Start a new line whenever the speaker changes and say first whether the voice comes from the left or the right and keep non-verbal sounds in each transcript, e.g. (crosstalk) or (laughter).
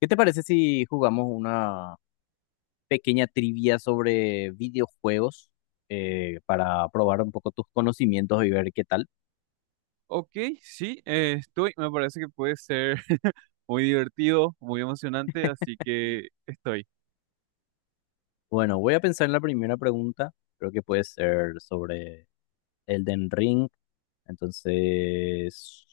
left: ¿Qué te parece si jugamos una pequeña trivia sobre videojuegos para probar un poco tus conocimientos y ver qué tal?
right: Ok, sí, estoy. Me parece que puede ser (laughs) muy divertido, muy emocionante, así que estoy.
left: Bueno, voy a pensar en la primera pregunta. Creo que puede ser sobre Elden Ring. Entonces,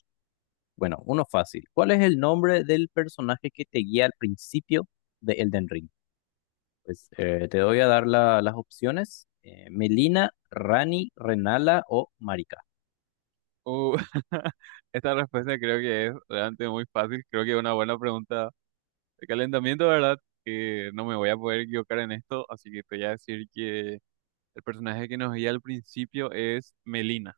left: bueno, uno fácil. ¿Cuál es el nombre del personaje que te guía al principio de Elden Ring? Pues te voy a dar las opciones. Melina, Rani, Renala o Marika.
right: Uh, (laughs) esta respuesta creo que es realmente muy fácil. Creo que es una buena pregunta de calentamiento, ¿verdad? Que no me voy a poder equivocar en esto, así que te voy a decir que el personaje que nos guía al principio es Melina.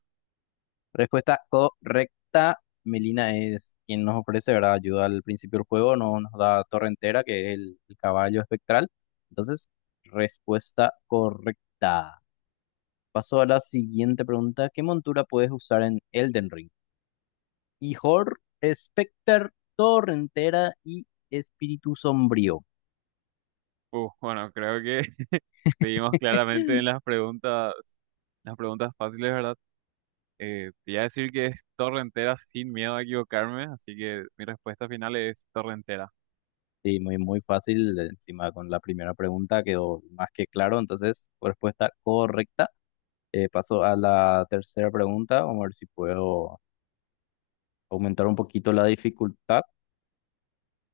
left: Respuesta correcta. Melina es quien nos ofrece, ¿verdad? Ayuda al principio del juego, no nos da torre entera, que es el caballo espectral. Entonces, respuesta correcta. Paso a la siguiente pregunta. ¿Qué montura puedes usar en Elden Ring? Ihor, Specter, Torrentera y Espíritu Sombrío.
right: Bueno, creo que (laughs) seguimos claramente en
left: (laughs)
right: las preguntas fáciles, ¿verdad? Te iba a decir que es torre entera sin miedo a equivocarme, así que mi respuesta final es torre entera.
left: Sí, muy, muy fácil. Encima con la primera pregunta quedó más que claro. Entonces, respuesta correcta. Paso a la tercera pregunta, vamos a ver si puedo aumentar un poquito la dificultad.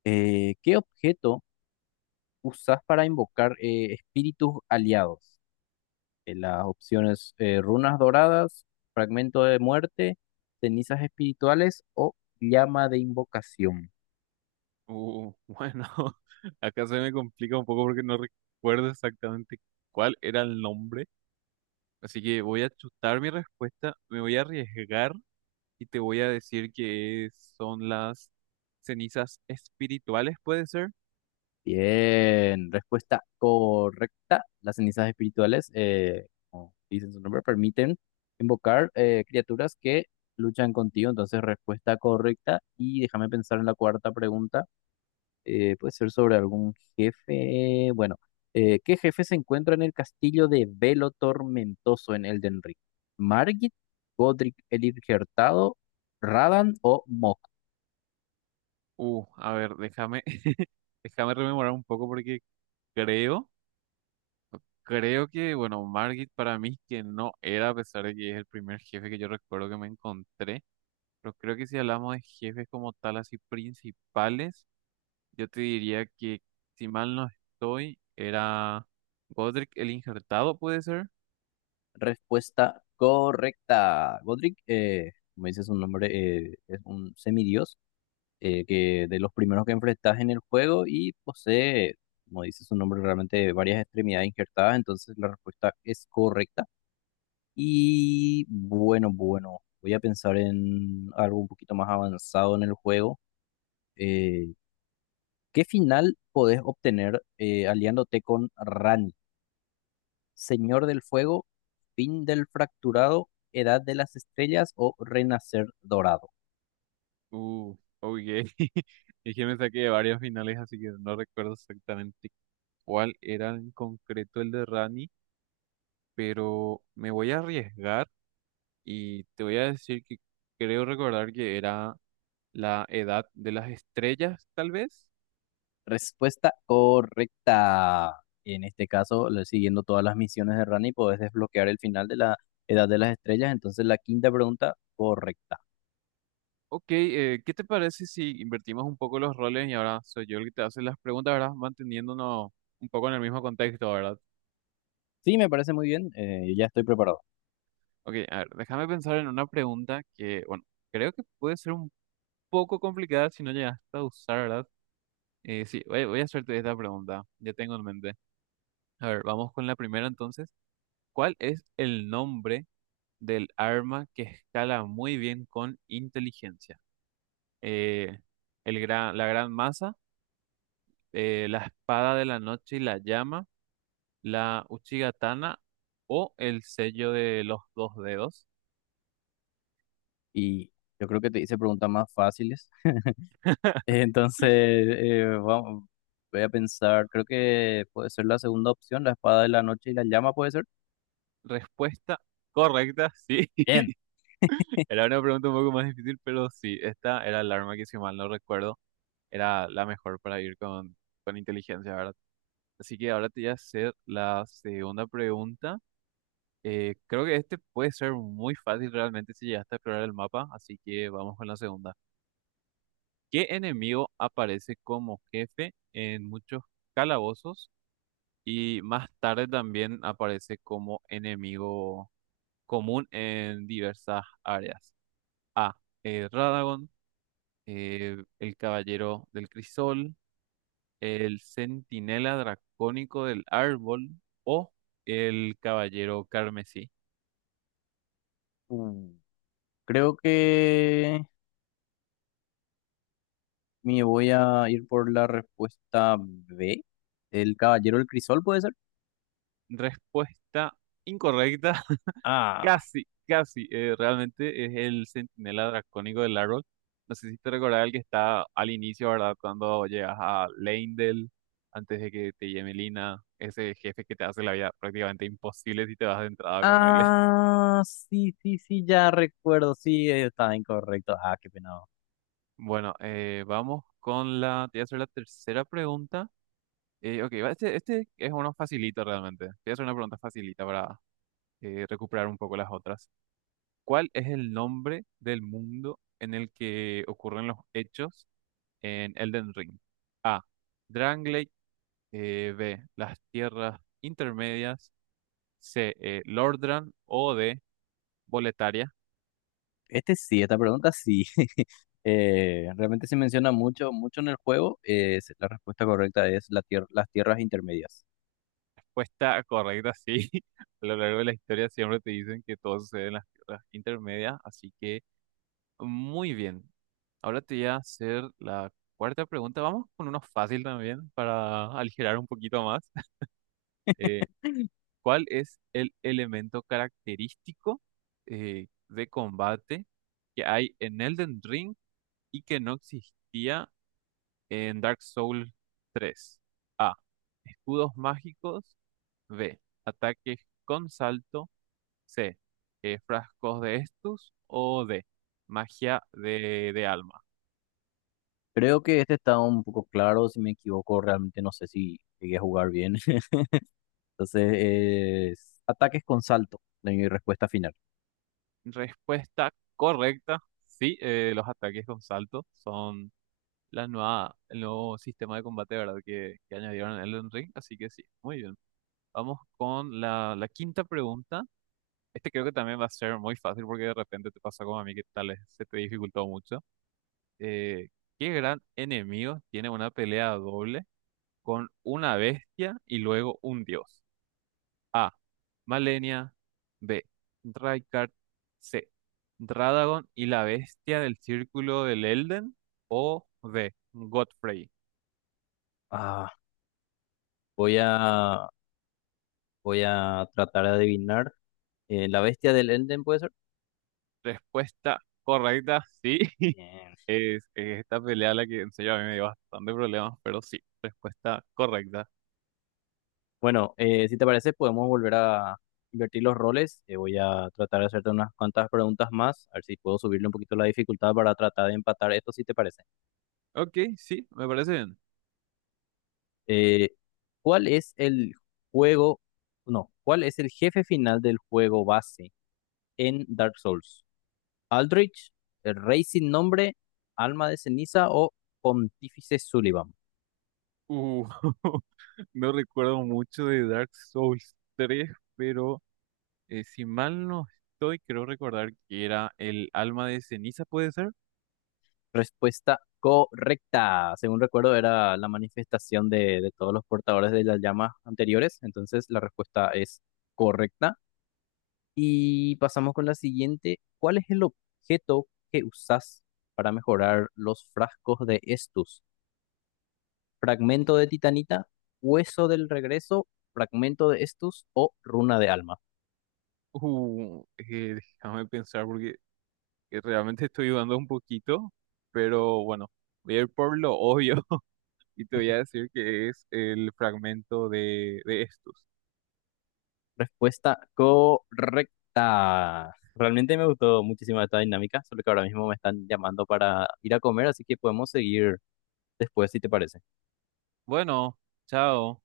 left: ¿Qué objeto usas para invocar espíritus aliados? Las opciones runas doradas, fragmento de muerte, cenizas espirituales o llama de invocación.
right: Bueno, (laughs) acá se me complica un poco porque no recuerdo exactamente cuál era el nombre, así que voy a chutar mi respuesta, me voy a arriesgar y te voy a decir que son las cenizas espirituales, ¿puede ser?
left: Bien, respuesta correcta. Las cenizas espirituales, como dicen su nombre, permiten invocar criaturas que luchan contigo. Entonces, respuesta correcta. Y déjame pensar en la cuarta pregunta. Puede ser sobre algún jefe. Bueno, ¿qué jefe se encuentra en el castillo de Velo Tormentoso en Elden Ring? ¿Margit, Godric el Irgertado, Radan o Mok?
right: A ver, déjame, (laughs) déjame rememorar un poco porque creo. Creo que, bueno, Margit para mí que no era, a pesar de que es el primer jefe que yo recuerdo que me encontré, pero creo que si hablamos de jefes como tal, así principales, yo te diría que, si mal no estoy, era Godric el Injertado, ¿puede ser?
left: Respuesta correcta. Godric, como dices un nombre, es un semidios que de los primeros que enfrentas en el juego y posee, como dice su nombre, realmente varias extremidades injertadas. Entonces la respuesta es correcta. Y bueno, voy a pensar en algo un poquito más avanzado en el juego. Eh, ¿Qué final podés obtener aliándote con Randy? Señor del Fuego, Fin del Fracturado, Edad de las Estrellas o Renacer Dorado.
right: Uh, ok. (laughs) Es que me saqué de varios finales, así que no recuerdo exactamente cuál era en concreto el de Rani, pero me voy a arriesgar y te voy a decir que creo recordar que era la edad de las estrellas, tal vez.
left: Respuesta correcta. En este caso, siguiendo todas las misiones de Rani, podés desbloquear el final de la Edad de las Estrellas. Entonces, la quinta pregunta correcta.
right: Ok, ¿qué te parece si invertimos un poco los roles y ahora soy yo el que te hace las preguntas, ¿verdad? Manteniéndonos un poco en el mismo contexto, ¿verdad?
left: Sí, me parece muy bien. Eh, ya estoy preparado.
right: Ok, a ver, déjame pensar en una pregunta que, bueno, creo que puede ser un poco complicada si no llegaste a usar, ¿verdad? Sí, voy a hacerte esta pregunta, ya tengo en mente. A ver, vamos con la primera entonces. ¿Cuál es el nombre del arma que escala muy bien con inteligencia? Eh, la gran masa, la espada de la noche y la llama, la Uchigatana o el sello de los dos dedos.
left: Y yo creo que te hice preguntas más fáciles. (laughs) Entonces, vamos, voy a pensar. Creo que puede ser la segunda opción, la espada de la noche y la llama, puede ser.
right: Respuesta correcta, sí. (laughs) Era una pregunta un poco más difícil, pero sí, esta era el arma que si mal no recuerdo era la mejor para ir con inteligencia, ¿verdad? Así que ahora te voy a hacer la segunda pregunta. Creo que este puede ser muy fácil realmente si llegaste a explorar el mapa, así que vamos con la segunda. ¿Qué enemigo aparece como jefe en muchos calabozos y más tarde también aparece como enemigo común en diversas áreas? A. Radagon. El Caballero del Crisol. El Centinela Dracónico del Árbol. O el Caballero Carmesí.
left: Bien. Creo que me voy a ir por la respuesta B. El Caballero del Crisol, ¿puede ser?
right: Respuesta incorrecta.
left: Ah.
right: Casi, casi. Realmente es el centinela dracónico del árbol. No sé si te recordás el que está al inicio, ¿verdad? Cuando llegas a Leyndell, antes de que te lleve Lina, ese jefe que te hace la vida prácticamente imposible si te vas de entrada con él. (laughs)
left: Ah, sí, sí, sí, ya recuerdo. Sí, está incorrecto. Ah, qué penado.
right: Bueno, vamos con la. Te voy a hacer la tercera pregunta. Ok, va, este es uno facilito realmente. Te voy a hacer una pregunta facilita para recuperar un poco las otras. ¿Cuál es el nombre del mundo en el que ocurren los hechos en Elden Ring? A. Drangley. B. Las tierras intermedias. C. Lordran. O D. Boletaria. (laughs)
left: Este sí, esta pregunta sí. (laughs) Realmente se menciona mucho, mucho en el juego. La respuesta correcta es las tierras intermedias.
right: Respuesta correcta, sí. (laughs) A lo largo de la historia siempre te dicen que todo sucede en las tierras intermedias. Así que muy bien. Ahora te voy a hacer la cuarta pregunta. Vamos con uno fácil también para aligerar un poquito más. (laughs) Eh, ¿cuál es el elemento característico de combate que hay en Elden Ring y que no existía en Dark Souls tres? A. Escudos mágicos. B. Ataques con salto. C. Frascos de estus. O D. Magia de alma.
left: Creo que este está un poco claro. Si me equivoco, realmente no sé si llegué a jugar bien. (laughs) Entonces, es ataques con salto, de mi respuesta final.
right: Respuesta correcta. Sí, los ataques con salto son el nuevo sistema de combate, ¿verdad? Que añadieron en Elden Ring. Así que sí, muy bien. Vamos con la quinta pregunta. Este creo que también va a ser muy fácil porque de repente te pasa como a mí que tal vez se te dificultó mucho. Eh, ¿Qué gran enemigo tiene una pelea doble con una bestia y luego un dios? A. Malenia. B. Raikard. C. Dradagon y la bestia del círculo del Elden. O D. Godfrey.
left: Ah, voy a, voy a tratar de adivinar. ¿La bestia del Elden puede ser?
right: Respuesta correcta, sí. (laughs)
left: Bien.
right: Es esta pelea la que en serio a mí me dio bastante problemas, pero sí, respuesta correcta.
left: Bueno, si te parece, podemos volver a invertir los roles. Voy a tratar de hacerte unas cuantas preguntas más, a ver si puedo subirle un poquito la dificultad para tratar de empatar esto, si te parece.
right: Ok, sí, me parece bien.
left: Eh, ¿Cuál es el juego, no, cuál es el jefe final del juego base en Dark Souls? ¿Aldrich, el Rey sin nombre, Alma de ceniza o Pontífice Sullivan?
right: Uh, (laughs) no recuerdo mucho de Dark Souls tres, pero si mal no estoy, creo recordar que era el alma de ceniza, ¿puede ser?
left: Respuesta correcta. Según recuerdo, era la manifestación de todos los portadores de las llamas anteriores. Entonces, la respuesta es correcta. Y pasamos con la siguiente. ¿Cuál es el objeto que usas para mejorar los frascos de Estus? ¿Fragmento de titanita? ¿Hueso del regreso? ¿Fragmento de Estus o runa de alma?
right: Déjame pensar porque realmente estoy dudando un poquito, pero bueno, voy a ir por lo obvio y te voy a decir que es el fragmento de estos.
left: Respuesta correcta. Realmente me gustó muchísimo esta dinámica, solo que ahora mismo me están llamando para ir a comer, así que podemos seguir después si te parece.
right: Bueno, chao.